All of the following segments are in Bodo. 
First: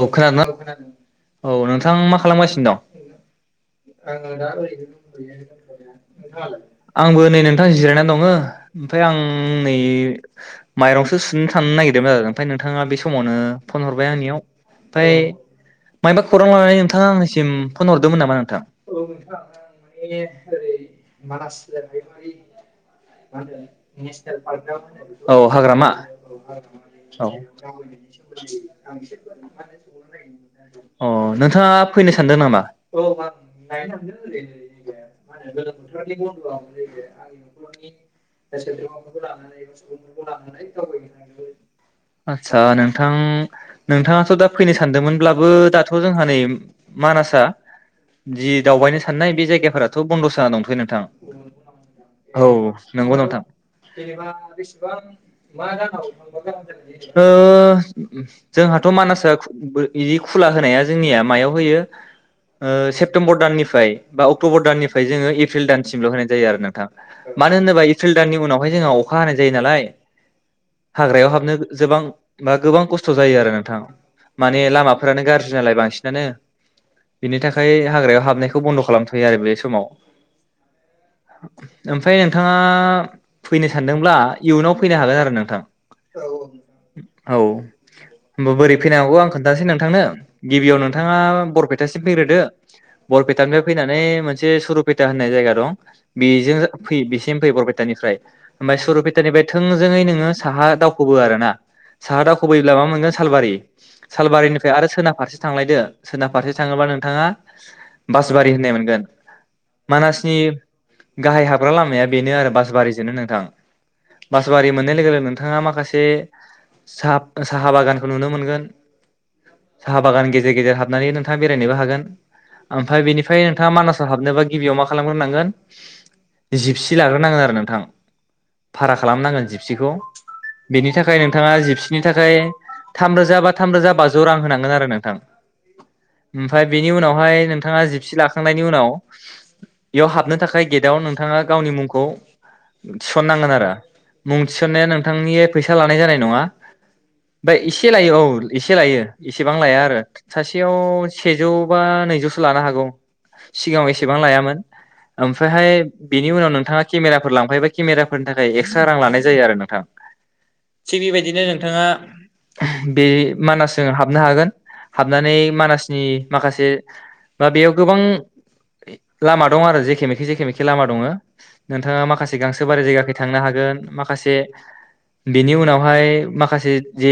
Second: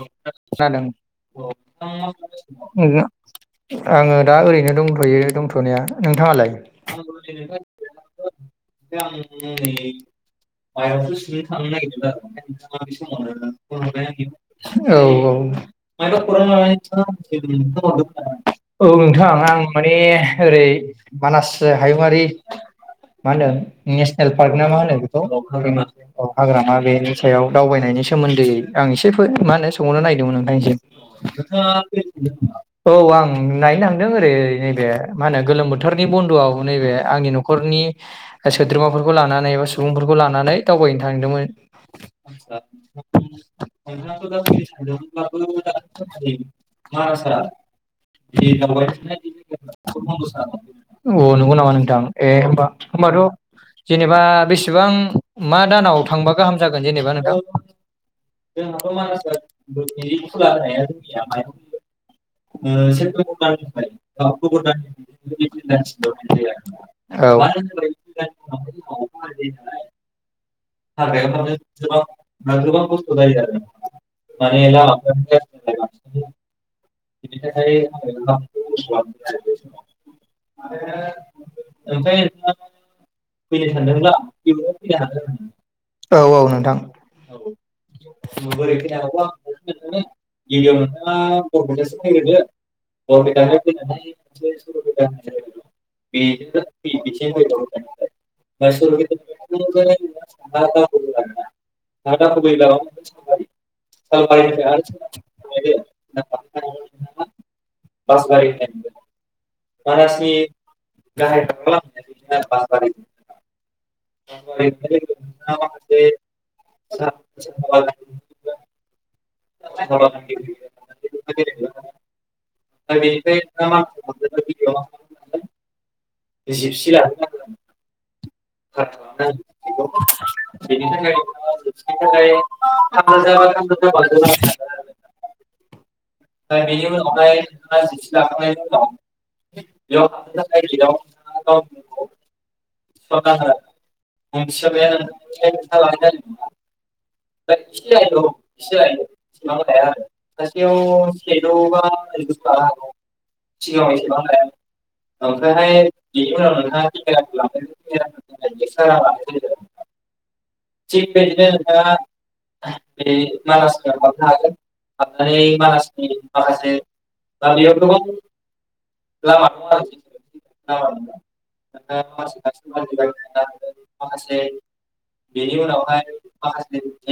औ खोनादोंना खोनादों औ नोंथां मा खालामगासिनो दं आङो दा ओरैनो दंथ'यो दंथ'नाया नोंथाङालाय आंबो नै नोंथां जिरायना दंङो ओमफ्राय आं नै माइरंसो सुनो थांनो नागिरदोंमोन आरो ओमफ्राय नोंथाङा बे समावनो फन हरबाय आंनियाव औ ओमफ्राय औ मायबा खौरां लानानै नोंथाङा आंनिसिम फन हरदोंमोन नामा नोंथां? औ नोंथां आं माने ओरै मानास हायुंङारि मा होनदों नेसनेल पार्क ना मा होनो बेखौ औ हाग्रामा औ हाग्रामा बेनि औ सायाव दावबायनायनि सोमोन्दै आं [unintelligible] सोंनो नायदोंमोन नोंथांसिम अ नोंथाङा फैनो सानदों नामा? औ आं नायनो थांदों ओरै नैबे मा होनो गोलोम बोथोरनि बन्दआव नैबे आंनि नखरनि सोद्रोमाफोरखौ लानानै एबा सुबुंफोरखौ लानानै दावबायनो थांदोंमोन नोंथाङा दा फैनो सानदोंमोनब्लाबो दाथ जोंहा नै मानासा जि दावबायनो साननाय बे जायगाफोराथ बन्दसो जाना दंथयो नोंथां अ नंगौ नामा नोंथां ए होमबा औ नंगौ होमबाथ' नोंथां जेनेबा बेसेबां मा दानाव थांबा गाहाम ओ जोंहाथ मानास दा खुला होनाया जोंनिया मायाव होयो ओ सेप्तेम्बर दाननिफ्राय बा अक्टबर दाननिफ्राय जोङो एप्रिल दानसिमल होनाय जायो आरो नोंथां औ मानो होनोबा एप्रिल दाननि उनावहाय जोंहा अखा हानाय जायो नालाय हाग्रायाव हाबनो जोबां बा गोबां खस्थ जायो आरो नोंथा माने लामाफोरानो गाज्रि नालाय बांसिनानो बेनि थाखाय हाग्रायाव हाबनायखौ बन्द खालामथयो आरो बे समाव ओमफ्राय नोंथाङा फैनो सानदोंब्ला इयुनाव फैनो हागोन आरो नोंथां औ औ होनबा बोरै फैनो हागौ आं खोन्थानोसै नोंथांनो गिबियाव नोंथाङा बरपेटासिम फैग्रोदो बरपेटानिफ्राय फैनानै मोनसे सुरूपेटा होननाय जायगा दं बेजों फै बेसिम फैयो बरपेटानिफ्राय ओमफ्राय सुरुपेटानिफ्राय थोंजोङै नोङो साहा दावखोबो आरो ना साहा दावखोबोयोब्ला मा मोनगोन सालबारि सालबारिनिफ्राय आरो सोनाब फारसे थांलायदो सोनाब फारसे थाङोबा नोंथाङा बासबारि होननाय मोनगोन मानासनि गाहाय हाबग्रा लामाया बेनो आरो बासबारिजोनो नोंथां बासबारि मोननाय लोगो लोगो नोंथाङा माखासे साहा साहा बागानखौ नुनो मोनगोन साहा बागान गेजेर गेजेर हाबनानै नोंथाङा बेरायनोबो हागोन ओमफफाय बेनिफ्राय नोंथाङा मानासाव हाबनोबा गिबियाव मा खालामग्रोनांगोन जिपसि लाग्रोनांगोन आरो नोंथां भारा खालामनांगोन जिपसिखौ बेनि थाखाय नोंथाङा [unintelligible] थाम रोजा बाजौ रां होनांगोन आरो नोंथां। ओमफफ्राय बेनि उनावहाय नोंथाङा जिपसि लाखांनायनि उनाव बेयाव हाबनो थाखाय गेटआव नोंथाङा गावनि मुंखौ थिसननांगोन आरो मुं थिसन्नाया नोंथांनि फैसा लानाय जानाय नङा ओमफ्राय एसे लायो औ एसे लायो एसेबां लाया आरो सासेयाव सेजौ बा नैजौसो लानो हागौ सिगाङाव एसेबां लायामोन ओमफ्रायहाय बेनि उनाव नोंथाङा केमेराफोर लांफायोबा केमेराफोरनि थाखाय एक्सट्रा रां लानाय जायो आरो नोंथां थिग बेबायदिनो नोंथाङा बे मानासजों हाबनो हागोन हाबनानै मानासनि माखासे बा बेयाव गोबां लामा दं आरो जेखेमेखे जेखेमेखे लामा दङोनोंथाङा माखासे गांसो बारि जायगाखै थांनो हागोन माखासे बिनि उनावहाय माखासे जे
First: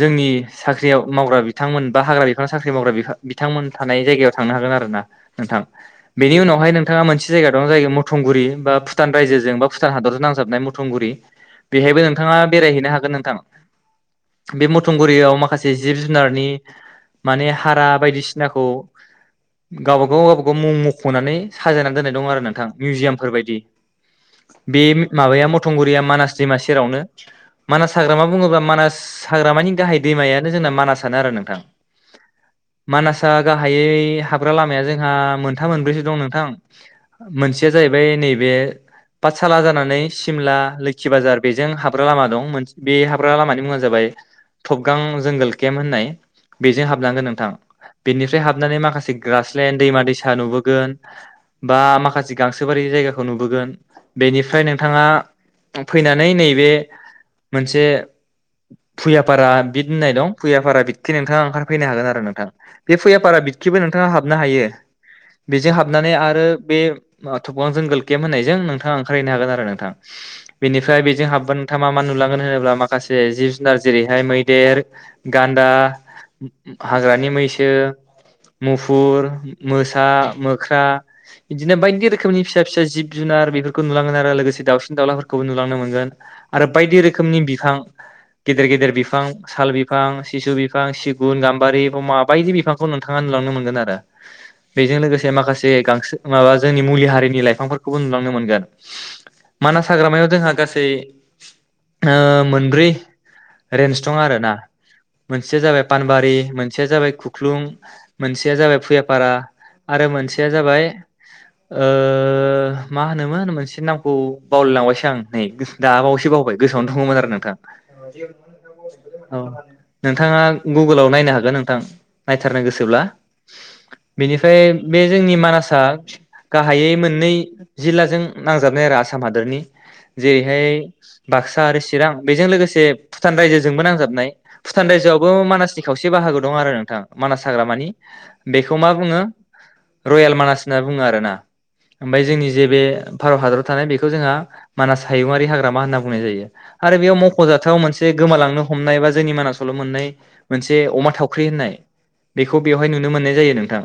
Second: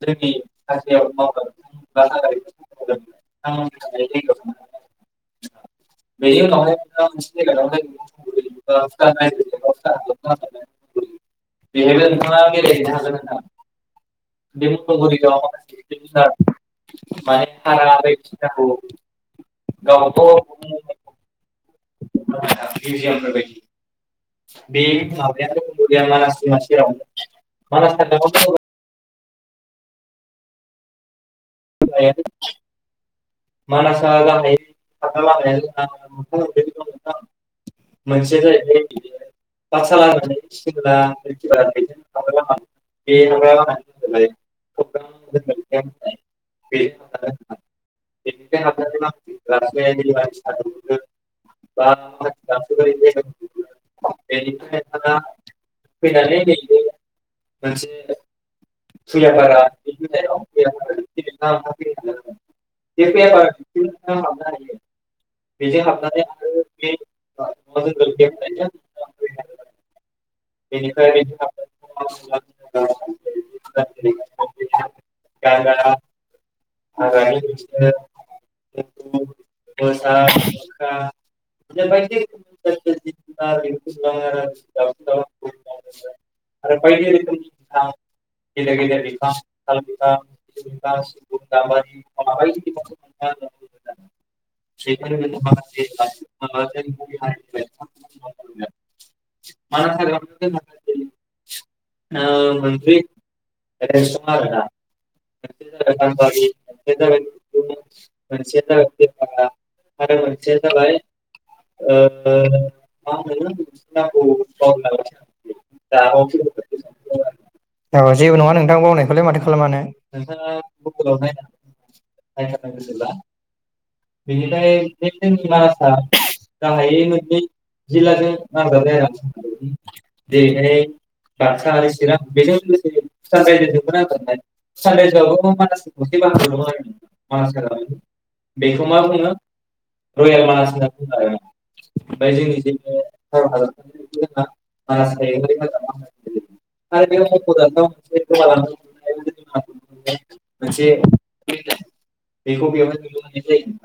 जोंनि साख्रि आव मावग्रा बिथांमोन बा हाग्रा बिफानाव साख्रि मावग्रा बिथांमोन थानाय जायगायाव थांनो हागोन आरो ना नोंथां बेनि उनावहाय नोंथाङा मोनसे जायगायाव दं जाय मथंगुरि बा भुटान रायजोजों बा भुटान हादरजों नांजाबनाय मथंगुरि बेनो बेहायबो नोंथां आ नोंथाङा बेरायहैनो बेरेहैनो हागोन नोंथां बे मथंगुरियाव माखासे जिब जुनारनि माने हारा बायदिसिनाखौ गावबा गाव गावबागाव मुं मखनानै साजायनानै दोन्नाय दं आरो नोंथां मिउजियामफोर बायदि बे माबाया मथंगुरिया मानास दैडमा सेरावनो मानास हाग्रामा बुङोब्ला मानास हाग्रामानि गाहाय दैमायानो जोंना मानासानो आरो नोंथां [unintelligible] आसा गाहायै हाग्रा लामाया जोंहा मोनथाम मोनब्रैसो दं नोंथां मोनसेया जाहैबाय नैबे पाठसाला जानानै सिमला लोखि बाजार बेजों हाब्रा लामा दं बे हाग्रा लामानि मुङा जाबाय थबगां जोंगलकेम होननाय बेजों हाबनांगोन नोंथां बेनिफ्राय हाबनानै माखासे ग्रासलेण्ड दैमा दैसा नुबोगोन बा माखासे गांसोोबारि जायगाखौ नुबोगोन बेनिफ्राय नोंथाङा फैनानै नैबे मोनसे भुयाफारा बिद होननाय दं फुयाफारा बिदथि नोंथाङा ओंखारफैनो हागोन आरो नोंथां। बे भैयाफारा बिदखिबो नोंथाङा हाबनो हायो बेजों हाबनानै आरो बे थफ्लांजों गोल केेम्प होननायजों नोंथाङा ओंखारहैनो हागोन आरो नोंथां बेनिफ्राय बेजों हाबबा नोंथाङा मा मा नुलांगोन होनोब्ला माखासे जिब नार जेरैहाय मैदेर, गान्दा हाग्रानि मैसो मुफुर मोसा मोख्रा बिदिनो बायदि रोखोमनि फिसा फिसा जिब जुनार बेफोरखौ नुलांगोन आरो लोगोसे दाउसिन दाउलाफोरखौबो नुलांनो मोनगोन आरो बायदि रोखोमनि बिफां गेदेर गेदेर बिफां साल बिफां सिसु बिफां सिगु बारि बमा बायदि बिफां नोंथाङा नुनो मोनगोन आरो बेजों लोगोसे माखासे गांसो माबा जोंनि मुलि हारिनि लाइफांफोरखौबो नुलांनो मोनगोन मानास हाग्रामायाव जोंहा गासै मोनब्रै रेन्स दं आरो ना मोनसेया जाबाय पानबारि मोनसेया जाबाय खुख्लुं मोनसेया जाबाय भुयापारा आरो मोनसेया जाबाय मा होनोमोन मोनसे नामखौ बावलायलांबायसो आं नै दाबावैसो बावबाय गोसोआवनो दङमोन आरो नोंथां औ जेबो नङा नोंथां बावनायखौलाय माथो औ खालामानो नोंथाङा हानो। गुगोलाव नायनो हागोन नोंथां नायथारनो गोसोब्ला बेनिफ्राय बे जोंनि मानासआ गाहायै मोननै जिल्लाजों नांजाबनाय आरो आसाम हादरनि जेरैहाय बाक्सा आरो चिरां बेजों लोगोसे भुटान रायजोजोंबो नांजाबनाय भुटान रायजोआवबो मानासनि खावसे बाहागो दं आरो नोंथां मानास हाग्रामानि बेखौ मा बुङो रयेल मानास होनना बुङो आरो ना ओमफ्राय जोंनि जे बे भारत हादराव थानाय बेखौ जोंहा मानास हायुङायारि हाग्रामा होनना बुंनाय जायो आरो बेयाव मख'जाथाव मोनसे गोमालांनो हमनाय बा जोंनि मानासावल‌' मोननाय मोनसे अमा थावख्रि होननाय बेखौ बेवहाय नुनो मोननाय जायो नोंथां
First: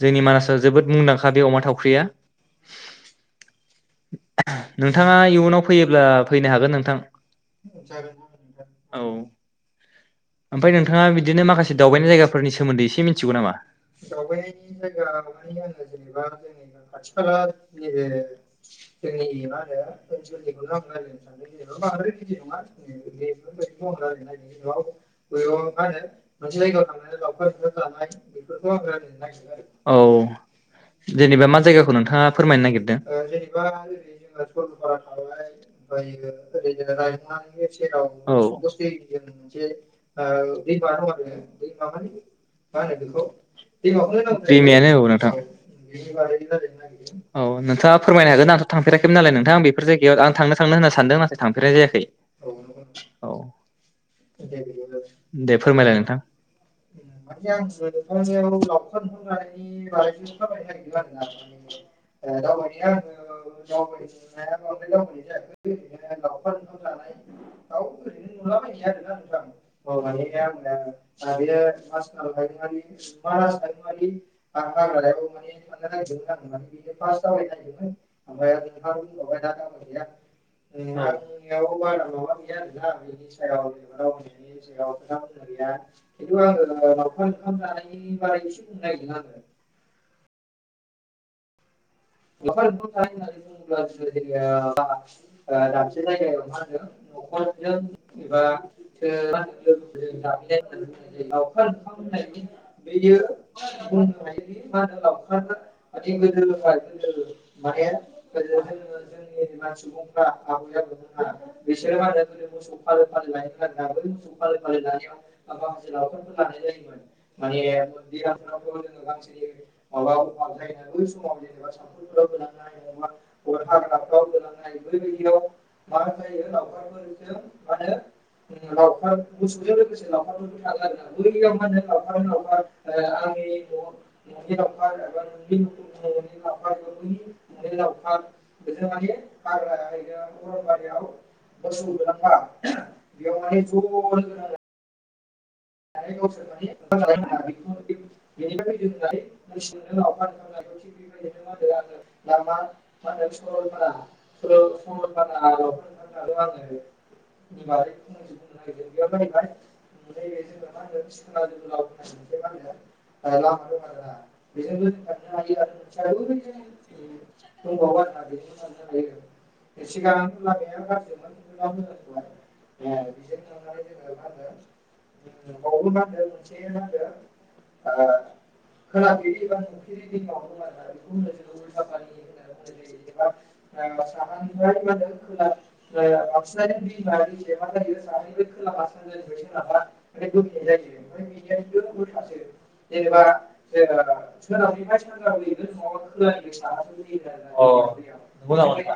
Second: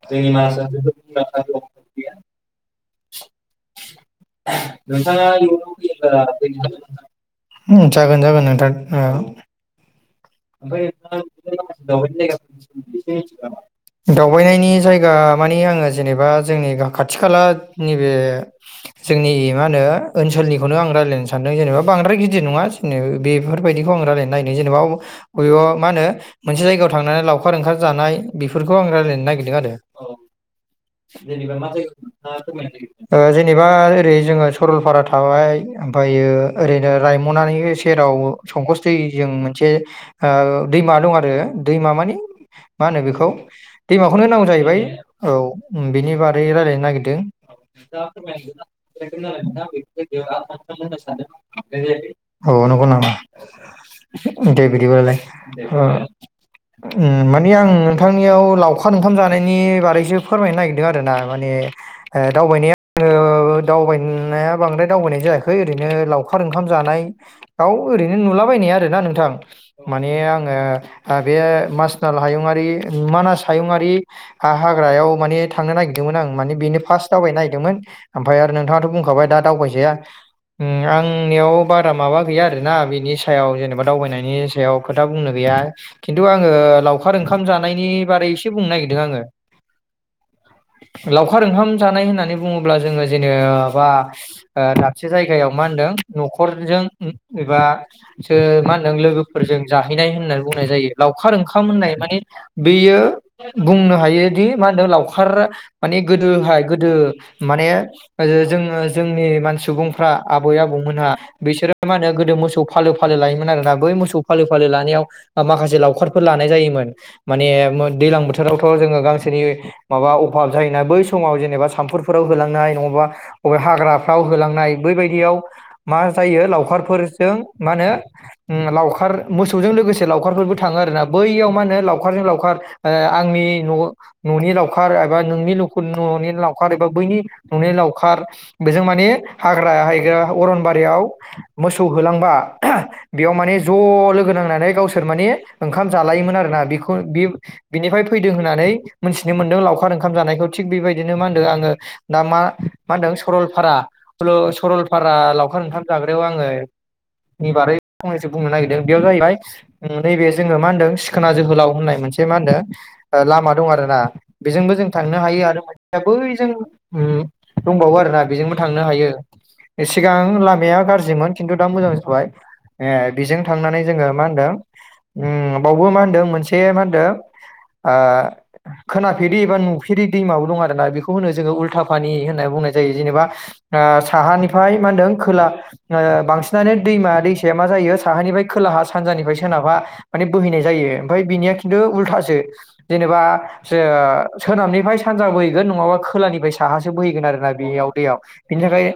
जोंनि मानासाव जोबोद मुंदांखा बे अमा थावख्रिया नोंथाङा इयुनाव फैयोब्ला फैनो हागोन नोंथां। जागोन जागोन नोंथां ओमफ्राय नोंथाङा बिदिनो माखासे दावबायनाय जायगाफोरनि सोमोन्दै एसे मिथिगौ नामा दावबायनायनि जायगा माने आङो जेनेबा जोंनि खाथि खाला नैबे जोंनि मा होनो ओनसोलनिखौनो आं रायलायनो सानदों जेनेबा बांद्राय गिदिर नङा जोंनाबो बेफोरबायदिखौ आं रायलायनो नायदों जेनेबा बबेब मा होनो मोनसे जायगायाव थांनानै लावखार ओंखार जानाय बेफोरखौ आं रायलायनो नागिरदों आरो औ ओ जेनेबा मा जायगाखौ नोंथाङा फोरमायनो नागिरदों जेनेबा ओरै जोङो सरलपारा थाबाय ओमफ्रायो ओरैनो रायमनानि सेराव संकस दैजों मोनसे दैमा दं आरो दैमा मानि मा होनो बेखौ दैमाखौनो नांगौ जाहैबाय आरो औ बेनि बारै रायलायनो नागिरदों। औ नोंथाङा फोरमायनो हागोन आंथ' थांफेराखैमोन नालाय नोंथां बेफोर जायगायाव आं थांनो थांनो होनना सानदों नाथाय थांफेरनाय जायाखै औ नंगौ नामा? औ दे। दे फोरमायलाय नोंथां माने आं नोंथांनियाव लावखार ओंखाम जानायनि बागैसो फोरमायनो नागिरदों आरो ना माने दावबायनाया दावबायनाया बांद्राय दावबायनाय जायाखै ओरैनो लावखार ओंखाम जानायाव ओरैनो नुलाबायनाय आरो ना नोंथां। माने आङो बे मासनाल हायुङारि मानास हायुङारि हा-हाग्रायाव माने थांनो नागिरदोंमोन आं माने बेनो फार्स्ट दावबायनो नायदोंमोन ओमफाय आरो नोंथाङाथ बुंखाबाय दा दावबायजाया उम आंनियाव बारा माबा गैया आरोना बिनि सायाव जेनेबा दावबायनायनि याव खोथा बुंनो गैया खिन्थु आङो लावखार ओंखाम जानायनि बारै एसे बुंनो नागिरदों आङो। लावखार ओंखाम जानाय होननानै बुङोब्ला जोङो जेने बा दाबसे जायगायाव मा होनदों न'खरजों उम एबा सो मा होनदों लोगो फोरजों जाहैनाय होननानै बुंनाय जायो लावखार ओंखाम होननाय माने बेयो बुंनो हायोदि मा होनदो लावखार माने गोदोहाय गोदो ओ माने जोंङो जोंनि मान सुबुंफ्रा आबै आबौमोनहा बिसोरो मा होनो गोदो मोसौ फालो फालो लायोमोन आरोना बै मौसौ [unintelligible] लानायाव माखासे लावखारफोर लानाय जायोमोन माने मो- दैलां बोथोरावथ' जों गांसोनि माबा अफाब जायोना बै समाव जेनेबा साम फोराव होलांनाय नङाबा अबे हाग्राफ्राव होलांनाय बैबायदियाव मा जायो लावखारफोरजों मा होनो उम लावखार मोसौजों लोगोसे लावखारफोरबो थाङो आरोना बैयाव मा होनो लावखारजों लावखार ओ आंनि न-न'नि लावखार एबा नोंनि नखर न'नि लाव बैनि ननि लावखार बेजों माने हाग्रा हायग्रा अरनबारियाव मोसौ होलांबा बेयाव माने ज लोगो नांनानै गावसो सोर माने ओंखाम जालायोमोन आरोना बेखौ बि-बिनिफ्राय फैदों होननानै मिथिनो मोनदों लावखार ओंखाम जानायखौ थिग बेबायदिनो मा होनदों आङो दा मा मा होनदों सरलपारा सलरपारा लावखार ओंखाम जाग्रायाव आङो एबारै फंनैसो बुंनो नागिरदों। जाहैबाय नैबे जोङो सिखोना जोहोलाव होननाय मोनसे मा होनदों लामा दं आरो ना बेजोंबो जों थांनो हायो आरो मोनसेया बै जों ओम दंबावो आरो ना बेजोंबो थांनो हायो सिगां लामाया गाज्रिमोन खिन्थु दा मोजां जाबाय ए बेजों थांनानै जोङो मा होनदों? उम, बावबो मा होनदों मोनसे मा होनदों ओ, खोनाफेरि एबा नुफेरि दैमाबो दं आरोना बेखौ होनो जोङो उल्था फानि होनना बुंनाय जायो जेनेबा ओ साहानिफ्राय मा होनदों खोला ओ बांसिनानो दैमा दैसाया मा जायो साहानिफ्राय खोलाहा सानजानिफ्राय सोनाबहा मानि बोहैनाय जायो ओमफ्राय बिनिया खिन्थु उल्थासो। जेनेबा जो- सोनाबनिफ्राय सानजा बोहैगोन नङाबा खोलानिफ्राय साहासो बोहैगोन आरोना बेयाव दैयाव बिनि थाखाय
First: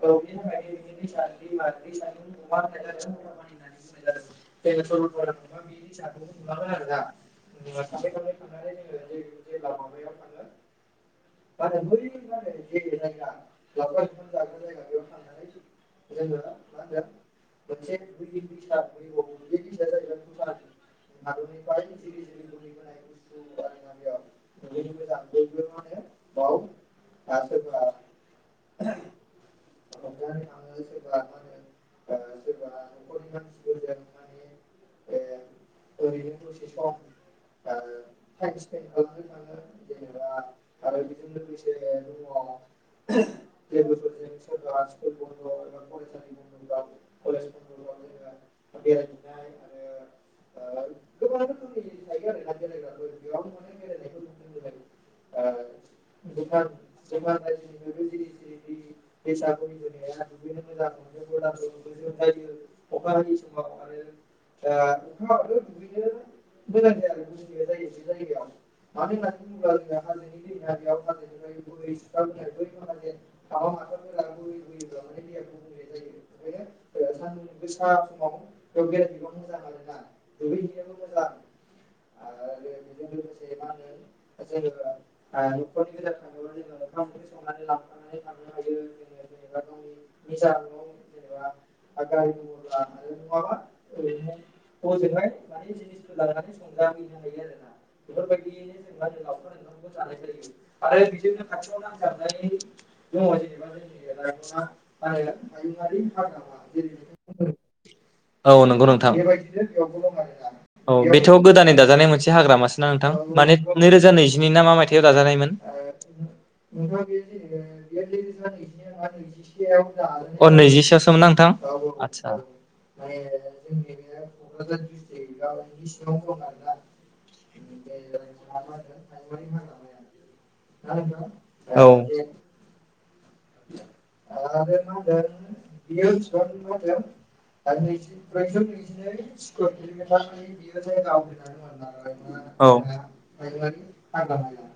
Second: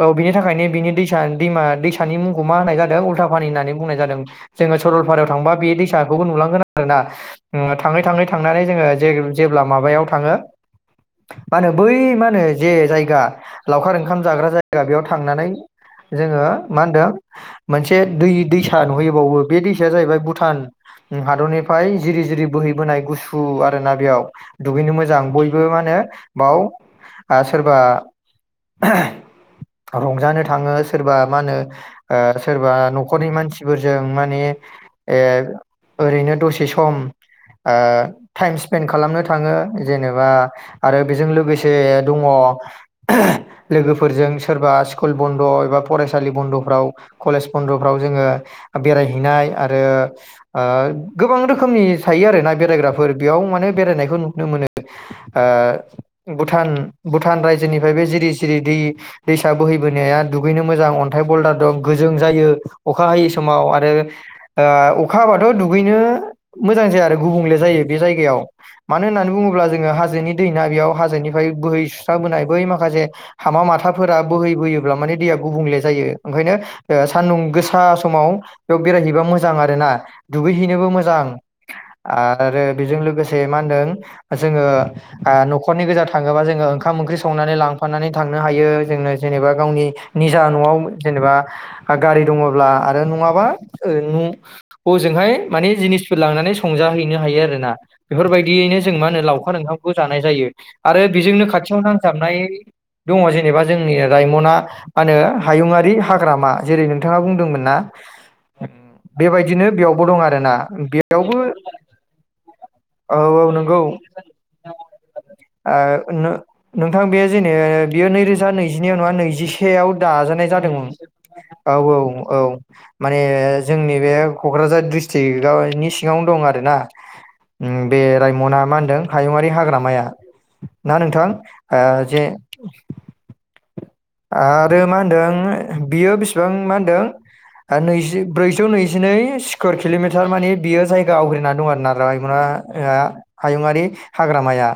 औ बिनि थाखायनो बिनि दै दैसा दैमा दैसानि मुंखौ मा होननाय जादों उल्था पानि होननानै बुंनाय जादों जोङो सरलपारायाव थांबा बा बे दैसाखौबो नुलांगोन आरोना थाङै थाङै थांनानै जोङो जे-जेब्ला माबायाव थाङो, मा होनो बै मा होनो जे जायगा लावखार ओंखाम जाग्रा जायगा बेयाव थांनानै जोङो मा होनदों मोनसे एसे दै दैसा नुहैयो बेयावबो बे दैसाया जाहैबाय भुटान हादरनिफ्राय जिरि जिरि बोहैबोनाय गुसु आरोना बेयाव दुगैनो मोजां बयबो मा होनो बाव सोरबा ओहो रंजानो थाङो सोरबा मा होनो सोरबा नखरनि मानसिफोरजों माने ए ओरैनो दसे सम ओ टाइम स्पेन्ड खालामनो थाङो जेनेबा आरो बेजों लोगोसे दङ ओहो लोगोफोरजों सोरबा स्कुल बन्द' एबा फरायसालि बन्दफ्राव कलेज बन्दफ्राव जोङो बेरायहैनाय आरो ओ आ गोबां रोखोमनि थायो आरोना बेरायग्राफोर बेयाव माने बेरायनायखौ नुनो मोनो, ओ भुथान भुथान रायजोनिफ्राय बे जिरि जिरि दै दैसा बोहैबोनाया दुगैनो मोजां अन्थाइ बल्दार दं। गोजों जायो अखा हायै समाव आरो ओ अखा हाबाथ' दुगैनो मोजां जाया आरो गुबुंले जायो बे जायगायाव मानो होननानै बुङोब्ला जोङो हाजोनि दैना बेयाव हाजोनिफ्राय बोहै सुस्राबोनाय बै माखासे हामा माथाफोरा बोहै बोयोब्ला माने दैया गुबुंले जायो ओंखायनो ओ सानदुं गोसा समाव बेयाव बेरायहैबा मोजां आरो ना दुगैहैनोबो मोजां। आरो बेजों लोगोसे मा होनदों जोङो आ नखरनि गोेजा थाङोबा जोङो ओंखाम ओंख्रि संनानै लांफानानै थांनो हायो जोङो जेनेबा गावनि निजा न'आव जेनेबा गारि दङोब्ला आरो नङाबा ओ हजोंहाय माने जिनिसफोर लांनानै संजाहैनो हायो आरोना बेफोरबायदियैनो जों मा होनो लावखार ओंखामखौ जानाय जायो आरो बेजोंनो खाथियाव नांजाबनाय दङ जेनेबा जोंनि रायमना मा होनो हायुङारि हाग्रामा, जेरै नोंथाङा बुंदोंमोन ना? औ नंगौ नोंथां बेबायदिनो बेयावबो दं आरोना औ बेयाव बेथ'गोदानै दाजानाय मोनसे हाग्रामासो ना नोंथां औ औ माने नंगौ नैरोजा नैजिनै ना मा मायथाइयाव दाजानायमोन, ओ नो नोंथां बे जेने बेयो नैरोजा नैजिनैआव नङा नैजिसेयाव दाजानाय जादोंमोन औ आरो औ औ माने, जोंनि बे कक्राझार दिस्ट्रिकयाव सिङावनो दं आरो ना ओम बे रायमना मा होनदों हायुंआरि हाग्रामाया। ना नोंथां ओ जे, आरो मा होनदों बियो बेसेबां मा होनदों औ ओ नैजि ब्रैजौ नैजिनै स्कुवेर किलमिटार माने बियो जायगा आवग्रिना दं आरोना रायमना आ हायुंआरि हाग्रामाया।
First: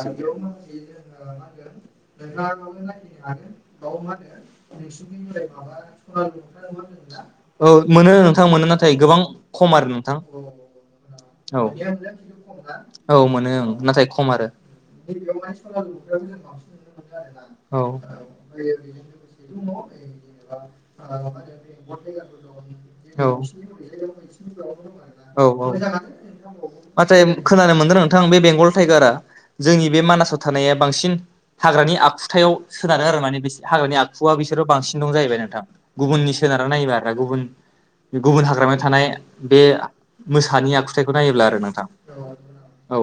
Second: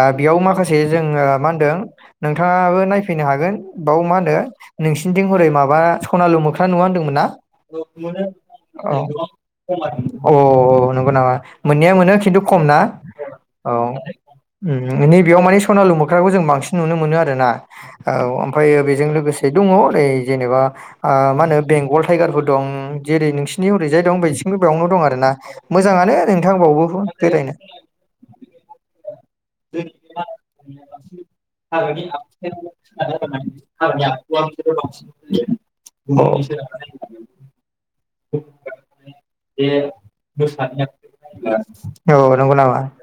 आ बेयाव माखासे जोङो मा होनदों नोंथाङाबो नायफैनो हागोन, बाव मा होनो नोंसिनिथिं हरै माबा सनालु मोख्रा नुवा होनदोंमोन ना औ मोनो नोंथां मोनो नाथाय औ गोबां खम आरो नोंथां औ नंगौ नामा औ मोननाया मोनो खिन्थु खम ना? औ मोनो ओं औ नाथाय खम आरो ओम नैबेयाव माने सनालु मोख्राखौ जों बांसिन नुनो मोनो आरोना औ औ ओमफ्रायो बेजों लोगोसे दङ ओरै जेनेबा ओ मा होनो बेंगल टाइगारफोर दं जेरै नोंसिनि ओरैजाय दं बिथिंबो बेयावनो दं आरो ना। औ औ मोजाङानो नोंथां बावबो नाथाय बेरायनो। खोनानो मोनदों नोंथां बे बेंगल टाइगारा जोंनि बे मानासाव थानाया बांसिन हाग्रानि आखुथायाव सोनारो आरो माने बिसिनि हाग्रानि आखुआ बिसोरनाव बांसिन दं जाहैबाय नोंथां गुबुननि सोनारना नायोबा आरो गुबुन, गुबुन हाग्रामायाव थानाय बे मोसानि आखुथायखौ नायोब्ला आरो नोंथां औ नंगौ नामा औ औ,